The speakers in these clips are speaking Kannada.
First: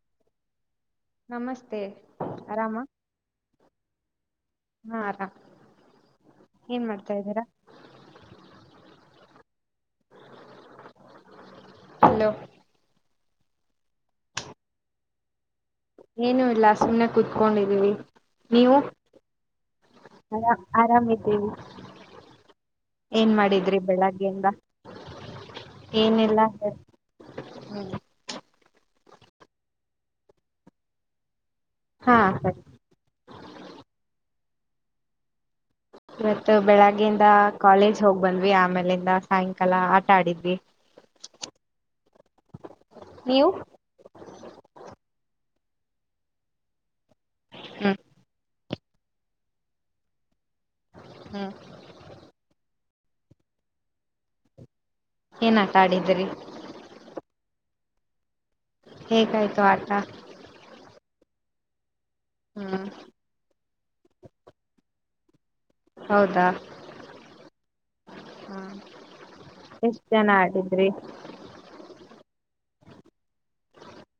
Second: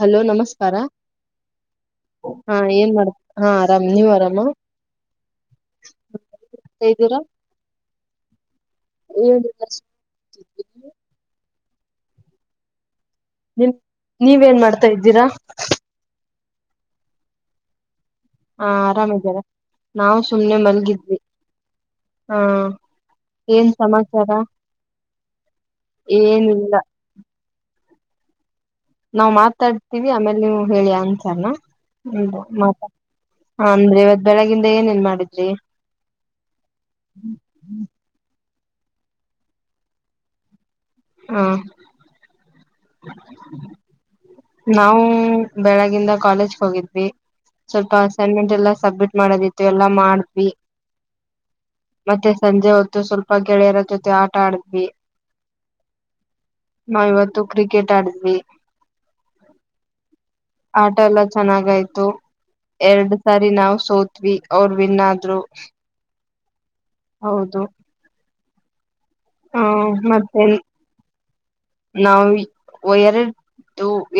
ಹಲೋ ನಮಸ್ಕಾರ ನಮಸ್ತೆ ಹಾ ಆರಾಮ ಏನ್ ಮಾಡ್ ಹಾ ಆರಾಮ ನೀವ್ ಆರಾಮ ಹ ಹಾ ಆರಾಮ್ ಏನ್ ಮಾಡ್ತಾದೀರಾ ಏ ಹಲೋ ನಿಮ ನೀವೇನ್ ಮಾಡ್ತಾ ಇದ್ದೀರಾ ಏನು ಇಲ್ಲ ಸುಮಮ್ಮನೆ ಕುೂತ್ಕೊಂಡಿದೀವಿ ಹ ನೀವು ಆರಾಮಿದಾರ ನಾವು ಆರಾ ಸುಮ್ನೆ ಮಲ್ಗಿದ್ವಿ ಆರಾಮ್ದೀವಿ ಹ ಏನ್ ಮಾಡಿದ್ರಿ ಬೆಳಗ್ಗೆಯಿಂದ ಏನಲ್ಲಾ ಏನಿಲ್ಲ ಹ್ಮ ನಾ್ ಮಾತಾಡ್ತಿವಿ ಆಮೇಲೆ ನೀವು ಹೇಳಿ ಅನ್ಸಾರನಾ ಹಾ ಸರಿ ಹ ಹ ಅಂದ್ರೆ ಇವತ್ ಬೆಳಗಿಂದ ಏನೇನ್ ಮಾಡಿದ್ರಿ ಇವತ್ತು ಬೆಳಗ್ಗೆಯಿಂದ ಕಾಲೇಜ್ ಹೋಗ್ ಬಂದ್ವಿ ಆಮೇಲಿಂದ ಸಾಯಂಕಾಲ ಆಟ ಆಡಿದ್ವಿ ಹಾ ನೀವು ನಾವು ಬೆಳಗಿಂದ ಕಾಲೇಜ್ ಹೋಗಿದ್ವಿ ಸ್ವಲ್ಪ ಹ್ಮ್ ಅಸೈನ್ಮೆಂಟ್ ಎಲ್ಲ ಸಬ್ಮಿಟ್ ಮಾಡೋದಿತ್ತು ಎಲ್ಲ ಮಾಡವಿ ಹ್ಮ್ ಮತ್ತೆ ಸಂಜೆ ಹೊ ಸ್ವಲ್ಪ ಗೆಳೆಯರ ಜೊತೆ ಆಟ ಆಡಿದ್ವಿ ಏನಟಾ ಆಡಿದ್ರಿ ನಾವ್ ಇವತ್ತು ಕ್ರಿಕೆಟ್ ಆಡಿದ್ವಿ ಹೇಗಾಯ್ತು ಆಟ ಆಟ ಎಲ್ಲಾ ಚೆನ್ನಾಗಯ್ತು ಹ್ಮ್ ಎರಡ್ ಸಾರಿ ನಾವ್ ಸೋತ್ವಿ ಅವ್ರ ವಿನ್ ಆದ್ರು ಹೌದಾ ಹೌದು ಹ್ಮ್ ಹಾ ಮತ್ತೆ ನಾವ ಎ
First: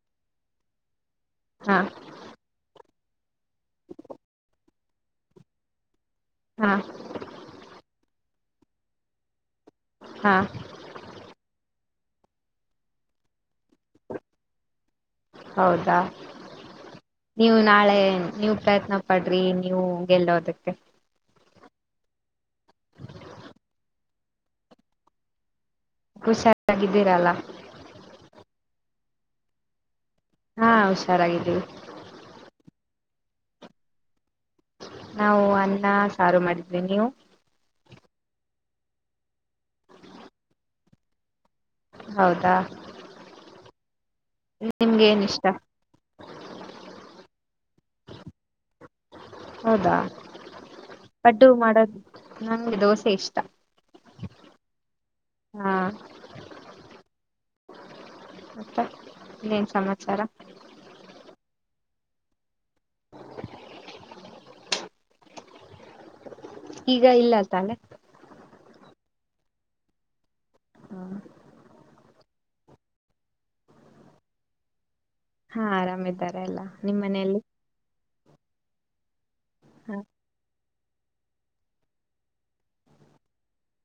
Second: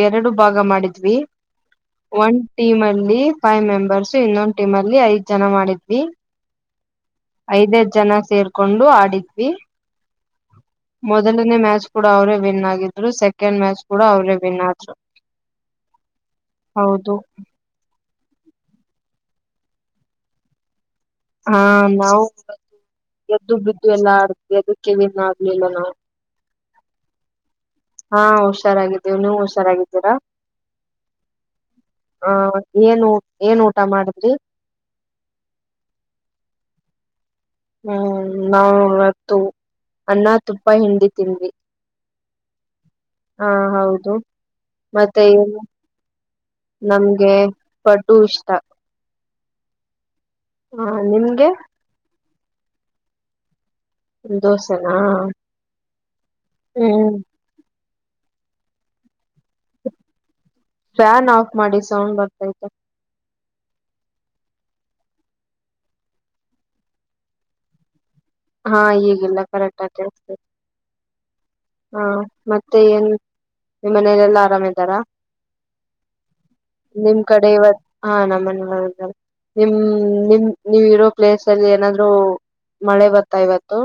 ಎರಡು ಭಾಗ ಮಾಡಿದ್ವಿ ಹಾ ಒನ್ ಟೀಮ ಅಲ್ಲಿ ಫೈವ್ ಮೆಂಬರ್ಸ್ ಇನ್ನೊಂದ್ ಟೀಮ್ ಅಲ್ಲಿ ಐದ್ ಜನ ಮಾಡಿದ್ವಿ ಹಾ ಐದ್ದ್ ಜನ ಸೇರ್ಕೊಂಡು ಆಡಿದ್ವಿ ಹಾ ಮೊದಲನೇ ಮ್ಯಾಚ್ ಕೂಡ ಅವರೇ ವಿನ್ ಆಗಿದ್ರು ಚ ಮ್ಯಾಚ್ ಕೂಡ ಅವ್ರೇನ್ ಹೌದಾ ಹೌದು ನೀವುಪ್ರಯತ್ನ ಪಡ್ರಿ ನೀವು ಗೆಲ್ಲೋದಕ್ಕೆ ಹಾ ನಾವು ಎದ್ದು ಬಿದ್ದು ಎಲ್ಲ ಆಡ್ತ ಎದಕ್ಕೆನ್ ಆಗ್ಲಿಲ್ಲ ನಾವು ಚಾರಾಗಿದ್ದೀರಲ್ಲ ಹಾ ಹುಷಾರಾಗಿದ್ದೀವು ನೀವು ಹುಷಾರಾಗಿದ್ದೀರಾ ಹಾ ಹುಷಾರಾಗಿದ್ದೀವಿ ಹ ಏನ್ ಏನ್ ಊಟ ಮಾಡಿದ್ರಿ ನಾವು ಅನ್ನ ಸಾರು ಮಾಡಿದ್ವಿ ನೀವು ಹ್ಮ್ ನಾವು ಇವತ್ತು ಅನ್ನ ತುಪ್ಪ ಹಿಂಡಿ ತಿನ್ ಹೌದಾ ನಿಮ್ಗೆ ಏನ್ ಇಷ್ಟ ಮತ್ತೆನು ನಮ್ಗೆ ಪದ್ದು ಇಷ್ಟ ಹೌದಾ ಹಾ ಪಡ್ಡು ನಿಮ್ಗೆ ಮಾಡೋದು ನಂಗೆ ದೋಸೆ ಇಷ್ಟ ದೋಸೆನಾ ಹಾ ಹ್ಮ್ ಮತ್ತಏನ್ ಸಮಾಚಾರ ಫ್ಯಾನ್ ಆಫ್ ಮಾಡಿ ಸೌಂಡ್ ಬರ್ತೈತೆ [unintelligible] ಈಗ ಇಲ್ಲ ತಾನೆ ಹಾ ಹಗಿಲ್ಲ ಕರೆಕ್ಟ್ ಆಗಳ್ತೇದೆ ಹಾ ಮತ್ತೆ ಏನ್ ಮನಲೆಲ್ಲಾ ಆರಾಮ ಇದಾರಾ ಹಾ ಆರಾಮ್ದಾರ ಎಲ್ಲಾ ನಿಮ್ಮ್ ಮನೆಯಲ್ಲಿ ಆ ನಮ್ಮನೇಲು ಇದ್ದಾರೆ ಹ, ನೀವು ಇರೋ ಪ್ಲೇಸ್ ಅಲ್ಲಿ ಏನಾದ್ರು ಮಳೆ ಬರ್ತಾ ಇವತ್ತು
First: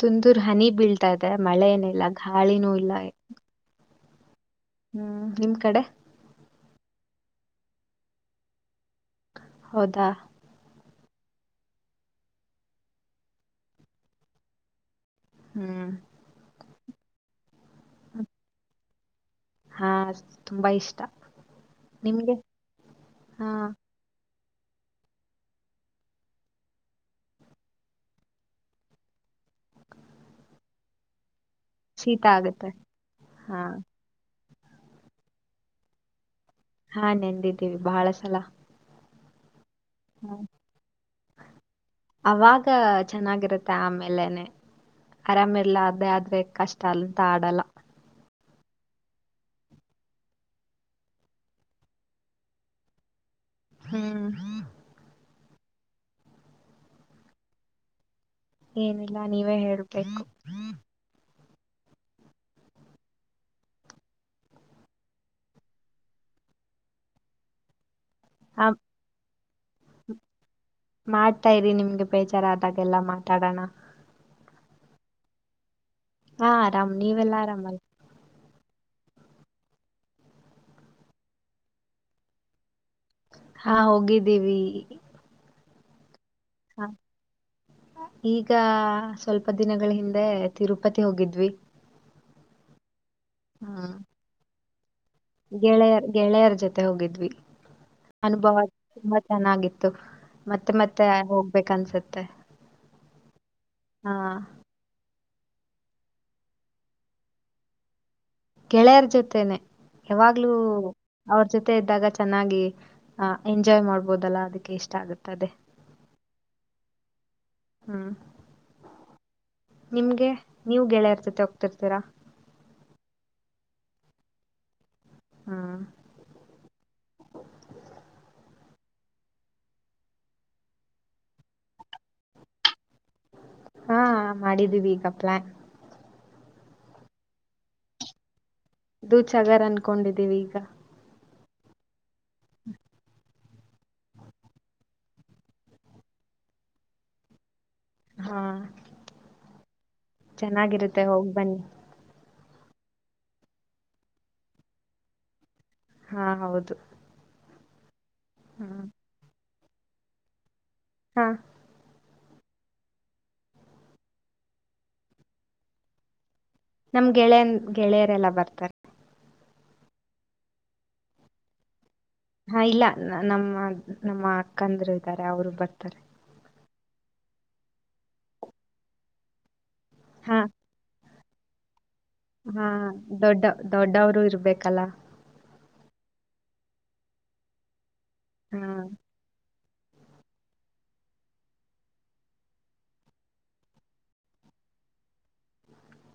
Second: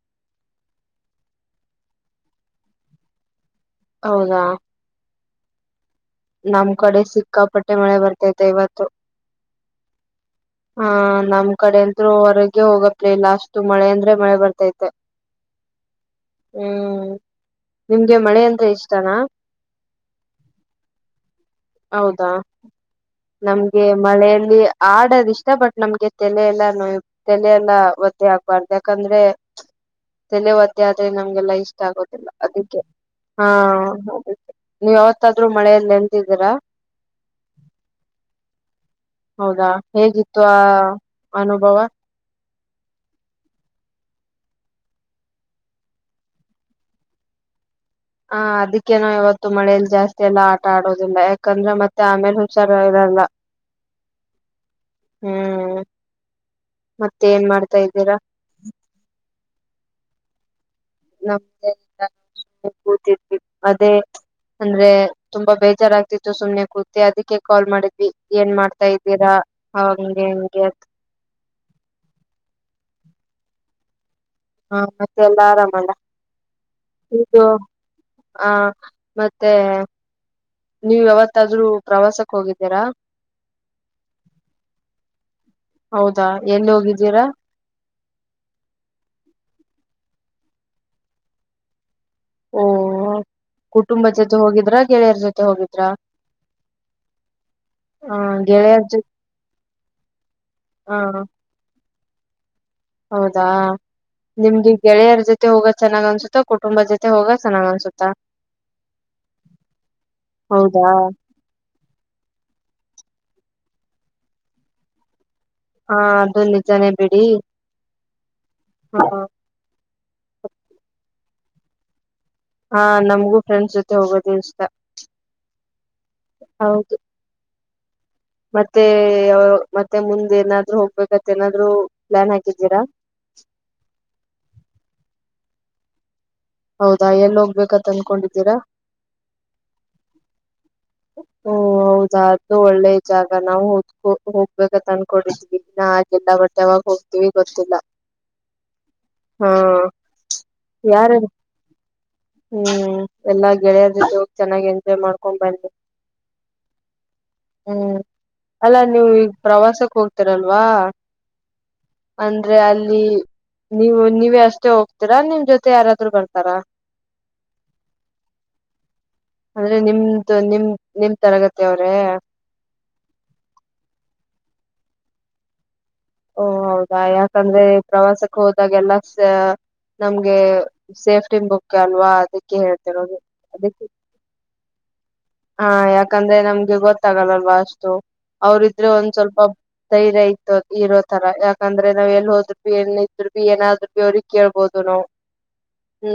ತುಂದುರ್ ಹನಿ ಬೀಳ್ತಾ ಇದೆ ಮಳೆ ಏನಿಲ್ಲ ಗಾಳಿನೂ ಇಲ್ಲ ಹೌದಾ ಹ್ಮ್ ನಿಮ್ ಕಡೆ ನಮ್ ಕಡೆ ಸಿಕ್ಕಾಪಟ್ಟೆ ಮಳೆ ಬರ್ತತೆ ಇವತ್ತು ಹೌದಾ ಹಾ ನಮ್ ಕಡೆ ಅಂತರು ಹೊರಗೆ ಹೋಗತ್ ಇಲ್ಲ ಅಷ್ಟು ಮಳೆ ಅಂದ್ರೆ ಮಳೆ ಬರ್ತೈತೆ ಹ್ಮ್ ಹ್ಮ್ ನಿಮ್ಗೆ ಮಳೆ ಅಂತ ಇಷ್ಟನಾ ಹಾ ತುಂಬಾ ಇಷ್ಟ ಹೌದಾ ನಿಮ್ಗೆ ಹಾ ನಮ್ಗೆ ಮಳೆಲ್ಲ ಇಲ್ಲಿ ಆಡದ ಇಷ್ಟ ಬಟ್ ನಮ್ಗೆ ತಲೆ ಎಲ್ಲಾ ನೋಯ ತಲೆ ಎಲ್ಲಾ ಒತ್ತಿ ಆಗ್ಬಾರ್ದು ಯಾಕಂದ್ರೆ ತಲೆವತ್ತೆ ಆದ್ರೆ ನಮ್ಗೆಲ್ಲೈ ಷ್ಟ ಶೀತ ಆಗುದಿಲ್ಲ ಆಗತ್ತೆ ಅದಕ್ಕೆ ಹಾ ಅದ ನೀವ್ ಯಾವತ್ತಾದ್ರೂ ಮಳೆಯಲ್ಲಿ ಎಂತಿದ್ದೀರಾ ಹಾ ನೆಂದಿದ್ದೀವಿ ಬಹಳ ಸಲ ಹೌದಾ ಹೇಗಿತ್ತು ಆ ಅನುಭವ ಚೆನ್ನಾಗಿರತ್ತೆ ಆಮೇಲೆನೆ ಅರಾಮ ಇರ್ಲ್ಲ ಅೇ ಆದ್ರೆ ಕಷ್ಟ ಅಲ್ಲಂತ ಆಡಲ್ಲ ಹ ಅದಕ್ಕೇನ ಇವತ್ತು ಮಳೇಯಲ್ಲಿ ಜಾಸ್ತಿ ಎಲ್ಲಾ ಆಟ ಆಡೋದಿಲ್ಲ ಯಾಕಂದ್ರೆ ಮತ್ತೆ ಆಮೇಲೆ ಹುಷಾರ ಇರಲ್ಲ ಹ್ಮ್ ಹ್ಮ [inaudible] ಹ್ಮ್ ಮತ್ತೆ ಏನ್ ಮಾಡ್ತಾ ಇದ್ದೀರಾ ಏನಿಲ್ಲ ನೀವೇ ಹೇಳ್ಬೇಕು ನಮ್ದ ಕೂತಿರ್ ಅದೇ [unintelligible] ಅಂದ್ರೆ ತುಂಬಾ ಬೇಜಾರಾಗಗ್ತಿತ್ತು ಸುಮ್ನೆ ಕೂತಿ ಅದಕ್ಕೆ ಕಾಲ್ ಮಾಡಿದ್ವಿ ಏನ್ ಆ ಮಾಡ್ತಾ ಇದ್ದೀರಾ ಅವಂಗೆ ಹೆಂಗೆ ಮಾಡ್ತಾ ಇರಿ ನಿಮ್ಗೆ ಬೇಜಾರ ಆದಾಗೆಲ್ಲಾ ಮಾತಾಡೋಣ ಹಾ ಮತ್ತೆ ಎಲ್ಲ ಹಾ ಆರಾಮ್ ನೀವೆಲ್ಲಾ ಆರಾಮಲ್ಲದು ಆರಾಮಲ್ಲ ಹ ಮತ್ತೆ ನೀವು ಯಾವತ್ತಾದ್ರೂ ಪ್ರವಾಸಕ್ ಹೋಗಿದ್ದೀರಾ ಹಾ ಹೋಗಿದ್ದೀವಿ ಹೌದಾ ಎಲ್ಲಿ ಹ ಹೋಗಿದ್ದೀರಾ ಈಗ ಸ್ವಲ್ಪ ದಿನಗಳ ಹಿಂದೆ ತಿರುಪತಿ ಹೋಗಿದ್ವಿ ಓ ಹ್ಮ್ ಕುಟುಂಬ ಜೊತೆ ಹೋಗಿದ್ರ ಗೆಳೆಯರ್ ಗೆಳೆಯರ ಜೊತೆ ಹೋಗಿದ್ವಿ ಹ ಅನುಭವ ಗೆಳೆಯರ್ ಜೊತೆ ತುಂಬಾ ಚೆನ್ನಾಗಿತ್ತು ಮತ್ತೆ ಮತ್ತೆ ಯ ಹ ಹೋಗ್ಬೇಕ ಅನ್ಸತ್ತೆ ಹೌದಾ ನಿಮ್ಗೆ ಗೆಳೆಯರ ಜೊತೆ ೊ [unintelligible] ಹೋಗ ಚೆನ್ನಾಗ್ ಅನ್ಸುತ್ತಾ ಕುಟುಂಬ ಜತೆ ಹೋಗ ಚೆಾಗ್ ಅನ್ಸುತ್ತಾ ಗೆಳೆಯರ ಜೊತೆನೆ ಯಾವಾಗ್ಲೂ ಹೌದಾ ಅವ್ರ ಜೊತೆ ಇದ್ದಾಗ ಚೆನ್ನಾಗಿ ಹ ಎಂಜಾಯ್ ಮಾಡ್ಬೋದಲ್ಲಾ ಅದಕ್ಕೆ ಇಷ್ಟ ಆಗತ್ತ ಅದೇ. ಹಾ ಅದು ನಿಜಾನೇ ಬಿಡಿ ಹ್ಮ್ ಹ. ನಿಮ್ಗೆ ನೀವು ಗೆಳೆಯರ ಜೊತೆ ಹೋಗ್ತಿರ್ತೀರಾ. ಹಾ ನಮಗೂ ಫ್ರೆಂಡ್ಸ್ ಜೊತೆ ಹೋಗೋದ ಇಷ್ಟ. ಹಾ. ಹೌದು ಮತ್ತೆ ಮತ್ತೆ ಮುಂದೆ ಏನಾದ್ರು ಹೋಗ್ಬೇಕತ್ ಏನಾದ್ರು ಪ್ಲಾನ್ ಹಾಕಿದ್ದೀರಾ. [inaudible] ಹಾ ಮಾಡಿದೀವಿ ಈಗ ಪ್ಲಾನ್. ಹೌದಾ ಎಲ್ಲಿ ಹೋಗ್ಬೇಕತ್ ಅನ್ಕೊಂಡಿದ್ದೀರಾ. ದೂದ್ ಸಾಗರ್ ಅನ್ಕೊಂಡಿದ್ದೀವಿ ಈಗ. ಹಓ ಹೌದ ಅದು ಒಳ್ಳೆ ಜಾಗ. ನಾವು ಹದಕ ಹೋಗ್ಬೇಕಂತ ಅನ್ಕೊಂಡಿದೀವಿ ಇನ್ನ ಹಾಗೆಲ್ಲ ಬಟ್ ಯಾವಾಗ ಹೋಗ್ತೀವಿ ಗೊತ್ತಿಲ್ಲ. ಹಾ ಹಾ ಚೆನ್ನಾಗಿರುತ್ತೆ ಯಾರ ಹೋಗಿ ಬನ್ನಿ. ಹ್ಮ್ ಎಲ್ಲಾ ಗೆಳೆಯದ್ರ ಜ ಹೋಗ ಚೆನ್ನಾಗಿ ಎಂಜಾಯ್ ಮಾಡ್ಕೊಂಡ್ ಬಂದವಿ. ಹಾ ಹೌದು. ಹ್ಮ್ ಅಲ್ಲಾ ಹ್ಮ್ ನೀವು ಈಗ ಪ್ರವಾಸಕ್ ಹೋಗ್ತೀರಲ್ವಾ. ಹಾ ಅಂದ್ರೆ ಅಲ್ಲಿ ನೀವು ನೀವ ಅಷ್ಟೇ ಹೋಗ್ತೀರಾ ನಿಮ್ ಜೊತೆ ಯಾರಾದ್ರರು ಬರ್ತಾರಾ. ನಮ್ ಗೆಳೆಯನ್ ಗೆಳೆಯರೆಲ್ಲ ಬರ್ತಾರೆ. ಅಂದ್ರೆ ನಿಮ್ದು ನಿಮ ನಿಮ್ ತರಗತಿ ಅವರು. ಹಾ ಇಲ್ಲ ನಮ್ಮ ನಮ್ಮ ಅಕ್ಕಂದರು ಇದ್ದಾರೆ ಅವರು ಬರ್ತಾರೆ. ಓ ಹೌದಾ ಯಾಕಂದ್ರೆ ಪ್ರವಾಸಕ್ಕೆ ಹೋದಾಗೆಲ್ಲ ನಮ್ಗೆ ಹಾ ಸೇಫ್. ಲ್ವಾ ಅದಕ್ಕೆ ಹಾ ಹೇಳ್ತರೋದು ದೊಡ್ಡ ಅದಕ್ಕೆ. ದೊಡ್ಡವರು ಇರ್ಬೇಕಲ್ಲ ಹಾ ಯಾಕಂದ್ರೆ ನಮ್ಗೆ ಗೊತ್ತಾಗಲ್ಲಲ್ವಾ ಅಷ್ಟು ಹಾ ಅವ್ರಿದ್ರೆ ಒಂದ್ ಸ್ವಲ್ಪ. ಧೈರ್ಯ ಇಯತ ಇರೋ ತರ ಯಾಕಂದ್ರೆ ನಾವ್ ಎಲ್ಲಿ ಹೋದ್ರು ಭ ಬಿ ಎಲ್ಲ ಇದ್ರು ಭ ಏನಾದ್ರು ಭ ಅವ್ರಿಗೆ ಕೇಳ್ಬೋದು. ಹದನೋ.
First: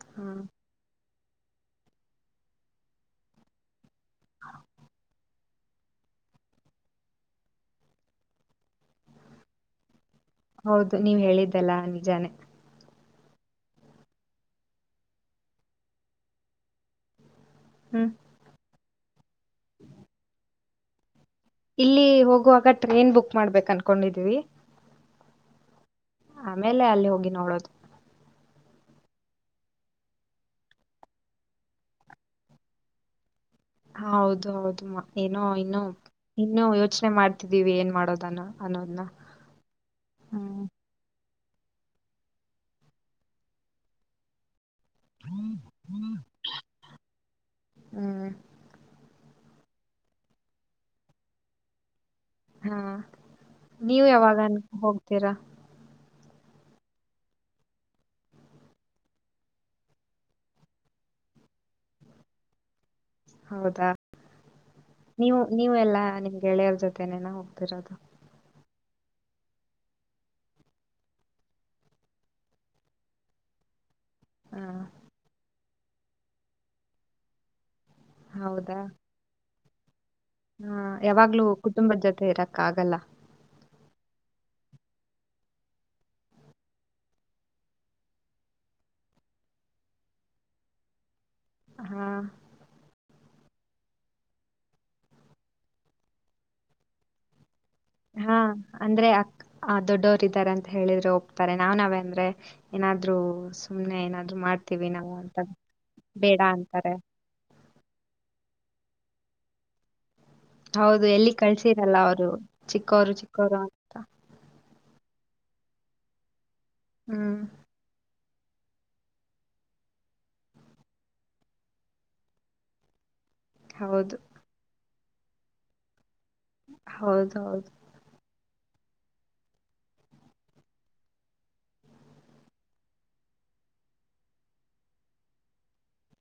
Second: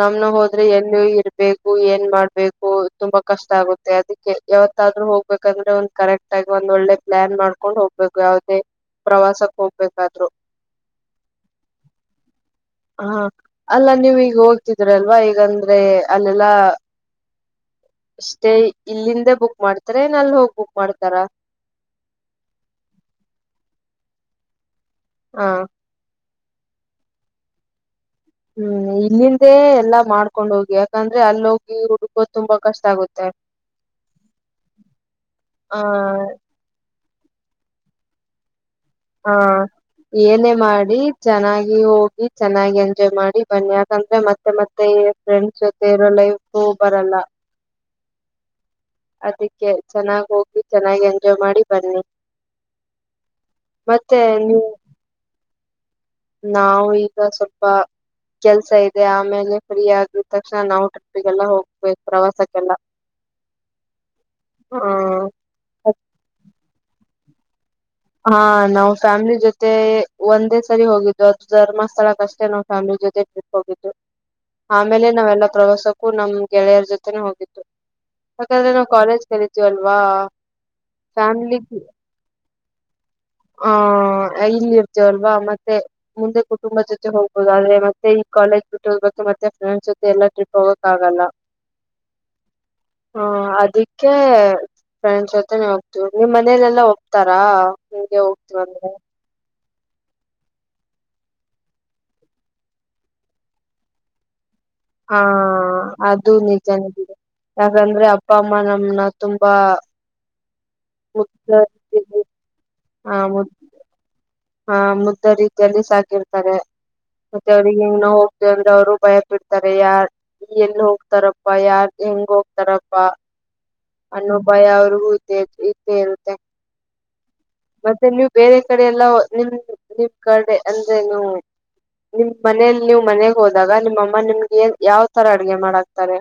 ನಮ್ನ ಹಾ ಹೋದ್ರೆ ಎಲ್ಲ ಇರ್ಬೇಕು ಏನ್ ಮಾಡ್ಬೇಕು ತುಂಬಾ ಕಷ್ಟ ಆಗುತ್ತೆ. ಅದಕ್ಕೆ ಯಾವತ್ತಾದ್ ಹೋಗ್ಬೇಕಂದ್ರೆ ಒಂದ್ ಕರೆಕ್ಟ್ ಆಗಿ ಒಂದ್ ಒಳ್ಳೆ ಪ್ಲಾನ್ ಮಾಡ್ಕೊಂಡ್ ಹೋಗ್ಬೇಕು ಯಾವದೇ. ಪ್ರವಾಸಕ್ ಹೋಗ್ಬೇಕಾದ್ರು. ಹೌದು ನೀವ್ ಹೇಳಿದ್ದಲ್ಲಾ ನಿಜಾನೇ. ಹಾ ಅಲ್ಲ ನೀವ್ ಈಗ ಹೋಗ್ತಿದ್ರಲ್ವಾ ಈಗಂದ್ರೆ ಅಲ್ಲೆಲ್ಲಾ. ಹ್ಮ್ ಅಷ್ಟೇ ಇಲ್ಲಿಂದ ಬುಕ್ ಮಾಡ್ತಾರ ನ ಅಲ್ಲಿ ಹೋಗಿ ಬುಕ್ ಮಾಡ್ತಾರ. ಇಲ್ಲಿ ಹೋಗುವಾಗ ಟ್ರೇನ್ ಬುಕ್ ಮಾಡ್ಬೇಕು ಅನ್ಕೊಂಡಿದೀವಿ. ಹಾ. ಆಮೇಲೆ ಅಲ್ಲಿ ಹೋಗಿ ನೋಡೋದು. ಹ್ಮ್ ಇಲ್ಲಿಂದೇ ಎಲ್ಲಾ ಮಾಡ್ಕೊಂಡ್ ಹೋಗಿ ಯಾಕಂದ್ರೆ ಅಲ್ಲಿ ಹೋಗಿ ಹುಡ್ಕೋ ತುಂಬಾ ಕಷ್ಟ ಆಗುತ್ತೆ. ಹ ಹೌದು ಹೌದುಮ್ಮ ಏನೋ ಇನ್ನು ಆ ಇನ್ನು ಯೋಚನೆ ಮಾಡ್ತಿದ್ದೀವಿ ಏನ್ ಮಾಡೋದನ್ನ. ಅನ್ನೋದ್ನ ಹಾ ಏನೇ ಹ್ಮ್ ಮಾಡಿ. ಚೆನ್ನಾಗಿ ಹೋಗಿ ಚೆನ್ನಾಗಿ ಎಂಜಾಯ್ ಮಾಡಿ ಬನ್ನಿ ಯಾಕಂದ್ರೆ ಮತ್ತೆ ಮತ್ತೆ. ೊ ಫ್ರೆಂಡ್ಸ್ ಜೊತೆ ಇರೋ ಲೈಫ್ ಬರಲ್ಲ ಹ್ಮ್ ಅದ. ಚೆನ್ನಾಗ್ ಹೋಗಿ ಚೆನ್ನಾಗಿ ಎಂಜಾಯ್ ಮಾಡಿ ಬನ್ನಿ. ಹಾ ನೀವ ಮತ್ತೆ ಯಾವಾಗನ್ ನೀವು ಹೋಗ್ತೀರಾ. ನಾವು ಈಗ ಸ್ವಲ್ಪ. ಕೆಲ್ಸ ಇದೆ ಆಮೇಲೆ ಫ್ರೀ ಆದಗಿದ ತಕ್ಷಣ ನಾವು ಟ್ರಿಪ್ಪಿಗೆಲ್ಲ ಹೋಗ್ಬೇಕು ಪ್ರವಾಸಕ್ಕೆಲ್ಲ. ಹೌದಾ ಹ್ಮ್ ನೀವು ನೀವೆ ಎಲ್ಲಾ ನಿಮ್ಗೆ ಗೆಳೆಯರ ಜೊತೆನೇನ ಹೋಗ್ತಿರೋದು. ಹಾ ನಾವ್ ಫ್ಯಾಮಿಲಿ ಜೊತೆ ಒಂದೇ ಸರಿ ಹೋಗಿದ್ದು ಅದು ಧರ್ಮಸ್ಥಳಕ್ ಅಷ್ಟೇ ನಾವ್ ಫ್ಯಾಮಿಲಿ. ಜೊತೆ ಟ್ರಿಪ್ ಹೋಗಿದ್ದು ಹ ಆಮೇಲೆ ನಾವೆಲ್ಲ ಪ್ರವಾಸಕ್ಕೂ ನಮ್ ಗೆಳೆಯರ ಜೊತೆನೆ ಹೋಗಿದ್ದು. ಯಾಕಂದ್ರೆ ನಾವು ಕಾಲೇಜ್ ಕಲತೀವ ಅಲ್ವಾ. ಹಾ ಯಾವಾಗ್ಲೂ ಕುಟುಂಬದ ಜೊತೆ ಇರಕ್ಕ ಆಗಲ್ಲ. ಹಾ. ಇಲ್ಲಿ ಇರ್ತ ಅಲ್ವಾ ಮತ್ತೆ ಮುಂದೆ ಕುಟುಂಬ ಜೊತೆ ಹೋಗ್ಬಹುದ ಆದ್ರೆ ಮತ್ತೆ ಈ ಕಾಲೇಜ್ ಬಿಟ್ಟೋ. ಮತ್ತೆ ಫ್ರೆಂಡ್ಸ್ ಜೊತೆ ಎಲ್ಲ ಟ್ರಿಪ್ ಹೋಗೋಕಕ್ಕಾಗಲ್ಲ [unintelligible] ಹಾ [unintelligible] ಹಾ ಅದಕ್ಕೆ ಫ್ರೆಂಡ್ಸ್ ಜೊತೆನೆ ಹೋಗ್ತವಿ ನಿಮ್ ಮನೇಲೆೆಲ್ಲಾ ಹೋಗ್ತಾರಾ [unintelligible] ಹಾ ಅಂದ್ರೆ ಅಕ್ಕ [unintelligible] ಆ ದೊಡ್ಡವರ [unintelligible] ದಾರೆ ಅಂತ ಹೇಳಿದ್ರೆ ಹೋಗ್ತಾರೆ ನಾವ್ ನಾವ್ ಅಂದ್ರೆ ಏನಾದ್ರು ಸುಮ್ನೆ ಏನಾದ್ರು ಮಾಡ್ ಹಾ ಅದು ಅಂತಾರೆ ನಿಜನಿದೆ ಯಾಕಂದ್ರೆ ಅಪ್ಪ ಅಮ್ಮನ [unintelligible] ನ ತುಂಬಾ [unintelligible] ಹೌದು ಎಲ್ಲಿ ಮುಗ್ಧ ಕಳ್ಸಿರಲ್ಲ ರೀತಿಯಲ್ಲಿ ಅವರು ಚಿಕ್ಕವರು ಚಿಕ್ಕೋರು ಅಂತ [unintelligible] ಹಾ ಮುದ್ದ ರೀತಿಯಲ್ಲಿ ಸಾಕಿರ್ತಾರೆ ಹ್ಮ್ ಮತ್ತೆ ಅವ್ರಿಗೆ ಹೆ ನೋ [unintelligible] ಅಂದ ಅವ್ರು ಭಯಪಿಡ್ತಾರೆ ಯಾರ್ [unintelligible] ಎಲ್ಲಿ ಹೋಗ್ತಾರಪ್ಪಾ ಯಾರ್ ಹೆಂಗ ಹೋಗ್ತಾರಪ್ಪ [unintelligible] ಹೌದು ಅನ್ನೊ ಅನುಭಯ ಅವರು ಇದ್ದೆ ಇರುತ್ತೆ [unintelligible] ಹೌದು [unintelligible] ಮತ್ತೆ ನೀವು ಬೇರೆ ಕಡೆ ಎಲ್ಲ ನಿಮ ನಿಮ್ಮ ಕಡೆ ಅಂದ್ರೆ ನೀ [unintelligible] ನಿಮ್ ಮನೇಲಿ ನೀವು ಮನೆಗ್ ಹೋದಾಗ ನಿಮ್ಮಮ್ಮ ನಿಮ್ಗೆ ಯಾವ್ ತರ ಅಡ್ಗೆ ಮಾಡಕ್ತಾರೆ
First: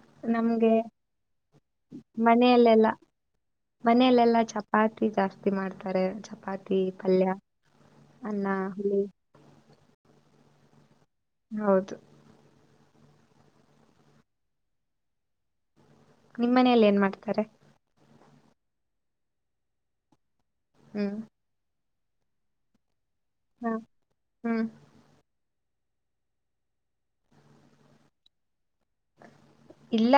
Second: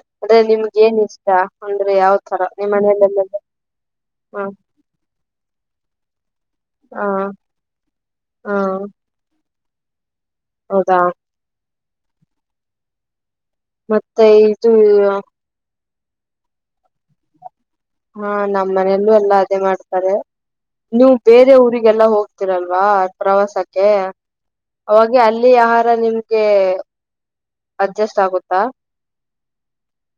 [unintelligible] ಅದೇ ನಮ್ಗೆ ನಿಮ್ಗೆ ಏನ್ ಇಷ್ಟ ಅಂದ್ರೆ ಯಾವ ತರ ನಿ ಮನಲೆಲ್ಲ [unintelligible] ಮನೆಯಲೆೆಲ್ಲಾ ಚಪಾತಿದಿದ್ದಾರೆ [unintelligible] ಮಾಡ್ತಾರೆ ಚಪಾತಿ ಹ ಪಲ್ಯ ಅನ್ನ ಹ ಹು [unintelligible] ಹೌದಾ [unintelligible] ಹೌದು [unintelligible] ಮತ್ತೆ ಇದು [unintelligible] ನಿಮ ಮನೆಯಲ್ಲಿ ಏನ್ ಮಾಡ್ತಾರೆ [unintelligible] ಹಾ ನಮ್ಮ್ ಮನೆಯಲ್ಲೂ ಎಲ್ಲಾ ಅದೇ ಮಾಡ್ತಾರೆ ನೀವು ಹ್ಮ್ ಬೇರೆ ಊರಿಗೆ [unintelligible] ಲ್ಲ ಹೋಗ್ತಿರಲ್ವಾ ಹ ಪ್ರವಾಸಕ್ಕೆ ಹ್ಮ್ ಅವ ಅಲ್ಲಿ [unintelligible] ಲ್ಲಿ ಆಹಾರ ನಿಮಗೆ ಅಡ್ಜಸ್ಟ್ ಆಗುತ್ತಾ [unintelligible] ಇಲ್ಲ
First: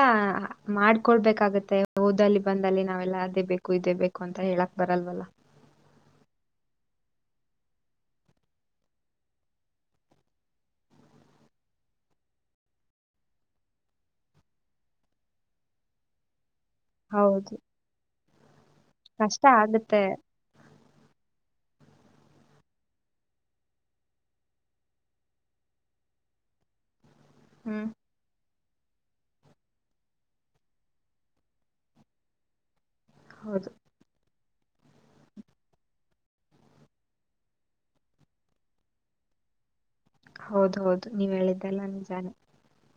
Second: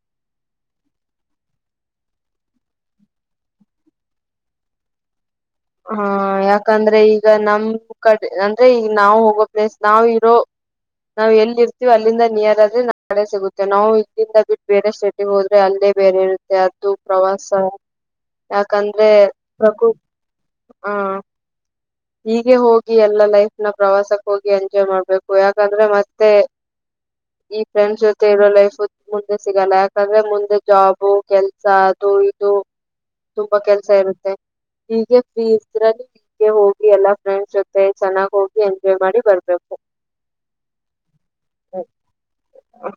ಮಾಡ್ಕೊಳ್ಬೇಕಾಗತ್ತೆ [unintelligible] ಹೌದ ಅಲ್ಲಿ ಬಂದ ಅಲ್ಲಿ ನಾವೆಲ್ಲಾ ಅದೇ ಬೇಕು ಇದೇ ಬೇಕು ಅಂತ ಹೇಳಕ್ ಬರಲ್ವಲ್ಲ [unintelligible] ಹಾ ಯಾಕಂದ್ರೆ ಈಗ ನಮ ಕಡೆ ಅಂದ್ರೆ ಈಗ ನಾವ ಹೋಗೋ ಪ್ಲೇಸ್ ನಾವ್ ಇರೋ [unintelligible] ನಾವ್ ಎಲ್ಲಿ ಇರ್ತೀವಿ ಅಲ್ಲಿಂದ ನಿಯರ್ ಆದ್ರೆ ನಾ ಕಡೆ ಸಿಗುತ್ತೆವೆ ನಾವು ಇಲ್ಲಿಂದ ಬಿಟ್ಟ ಬೇರೆ ಸ್ಟೇಟಿಗೆ ಹೋದ್ರೆ ಅಲ್ಲಿ [unintelligible] ಬೇರೆ ಇರುತ್ತೆ ಅದು ಪ್ರವಾಸ ಹೌದು ಯಾಕಂದ್ರೆ ಕಷ್ಟ ಪ್ರು [unintelligible] ಆಗುತ್ತೆ ಹಾ [unintelligible] ಹೀಗೆ ಹೋಗಿ ಎಲ್ಲ ಲೈಫ್ನ ಪ್ರವಾಸಕ್ ಹೋಗಿ ಎಂಜಾಯ್ ಮಾಡ್ಬೇಕು ಯಾಕಂದ್ರೆ ಮತ್ತೆ [unintelligible] ಈ ಹ್ಮ್ ಫ್ರೆಂಡ್ಸ್ ಜೊತೆ ಇರೋ ಲೈಫ್ [unintelligible] ಮುಂದೆ ಸಿಗಲ್ಲ ಯಾಕಂದ್ರೆ ಮುಂದೆ ಜಾಬು ಕೆಲ್ಸ ಅದು ಇದು [unintelligible] ತುಂಬಾ ಹೌದು ಕೆಲ್ಸ ಇರುತ್ತೆ ಹೀಗೆ ಫ್ರೀ ಇದ್ರಲ್ಲಿ ಹೀಗೆ ಹೋಗ [unintelligible] ಎಲ್ಲಾ ಫ್ರೆಂಡ್ಸ್ ಜೊತೆ ಚೆನ್ನಾಗ್ ಹೋಗಿ ಎಂಜಾಯ್ ಮಾಡಿ ಬರ್ಬೇಕು [unintelligible] ಹೌದ ಹೌದು ನೀವ ಹೇಳಿದ್ದೆಲ್ಲ ನಿಜಾನೆ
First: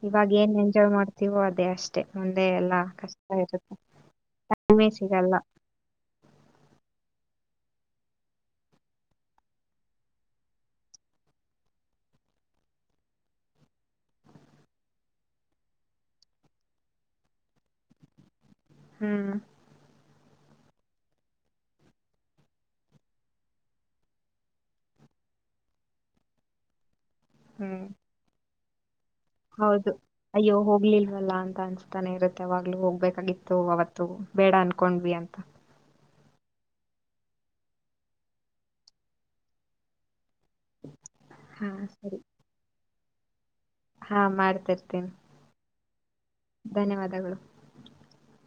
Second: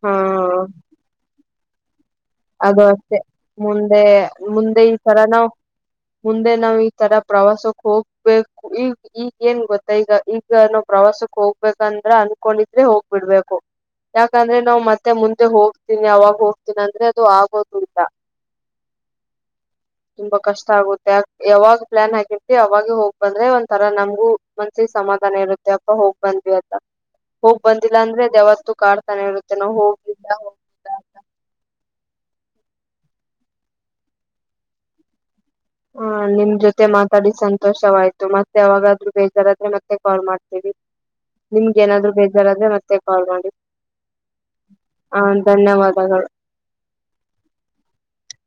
ಹಾ ಇವಾಗ ಏನ್ ಎಂಜಾಯ್ ಮಾಡ್ತೀವೋ ಅದೇ ಅಷ್ಟೇ [unintelligible] ಎಲ್ಲಾ ಅದು ಅಷ್ಟೆ ಕಷ್ಟ ಇರುತ್ತೆ ಮುಂದೆ ಮುಂದೆ ಸಮಯ ಈ ತರ ಸಿಗಲ್ಲ ನಾವ್ ಮುಂದೆ ನಾವ್ ಈ ತರ [unintelligible] ಪ್ರವಾಸಕ್ ಹೋಗ್ಬೇಕು ಈಗ ಈಗ ಏನ್ ಗೊತ್ತ ಈಗ ಈಗ ನಾವು ಪ್ರವಾಸಕ್ಕೆ ಹೋಗ್ಬೇಕಂದ್ರ [unintelligible] ಅಂದಕೊಂಡಿದ್ರೆ ಹೋಗ್ಬಿಡ್ಬೇಕು ಯಾಕಂದ್ರೆ ನಾ್ ಮತ್ತೆ ಮುಂದೆ ಹೋಗ್ತೀನಿ ಅವಾಗ ಹೋಗ್ತೀನಿ ಅಂದ್ರೆ [unintelligible] ದು ಆಗೋದಂತ [unintelligible] ಹ್ಮ್ [unintelligible] ಕಷ್ಟ ಆಗುತ್ತೆ ಯಾವಾಗ್ ಪ್ಲಾನ್ ಆಗಿರ್ತಿತಿ ಅವಾಗ ಹೋಗ್ ಬಂದ್ರೆ ಒಂಥರ ನಮಗೂ ಮನ್ಸಿಗೆ ಸಮಾಧಾನ [unintelligible] ಇರುತ್ತೆ ಅಪ್ಪ ಹೋಗ್ ಬಂದ್ವಿ ಅದ [unintelligible] ಹೋಗ್ ಹ್ಮ್ ಬಂದಿಲ್ಲ ಅಂದ್ರೆ ಯಾವತ್ತೂ ಕಾಡ್ತಾನೆ ಇರುತ್ತೆ ನಾ ಹೌದು ಹೋಗ್ಲಿಲ್ಲ ಹೋಗಲಿಲ್ಲ ಅಂತ [unintelligible] ತಾನೆ ಇರುತ್ತೆ ಅವಾಗ್ಲೂ ಹೋಗ್ಬೇಕಾಗಿತ್ತು ಅವತ್ತು ಬೇಡ ಅನ್ಕೊಂಡ್ವಿ ಅಂತ [unintelligible] ಹ ನಿಮ್ ಜೊತೆ ಮಾತಾಡಿ ಸಂತೋಷವಾಯ್ತು ಮತ್ತೆ ಅವಾಗಾರು ಬೇಜಾರಾದ್ರೆ ಮತ್ತೆ ಕಾಲ್ ಮಾಡ್ [unintelligible] ಹಾ ನಿಮ್ಗೆ ಏನಾದ್ರು ಸರಿ ಬೇಜಾರ ಅಂದ್ರೆ ಮತ್ತೆ ಕಾಲ್ ಮಾಡಿ [unintelligible] ಹಾ ಮಾಡ್ತಿರ್ತೀನಿ ಆ ಧನ್ಯವಾದಗಳು. ಧನ್ಯವಾದಗಳು [unintelligible]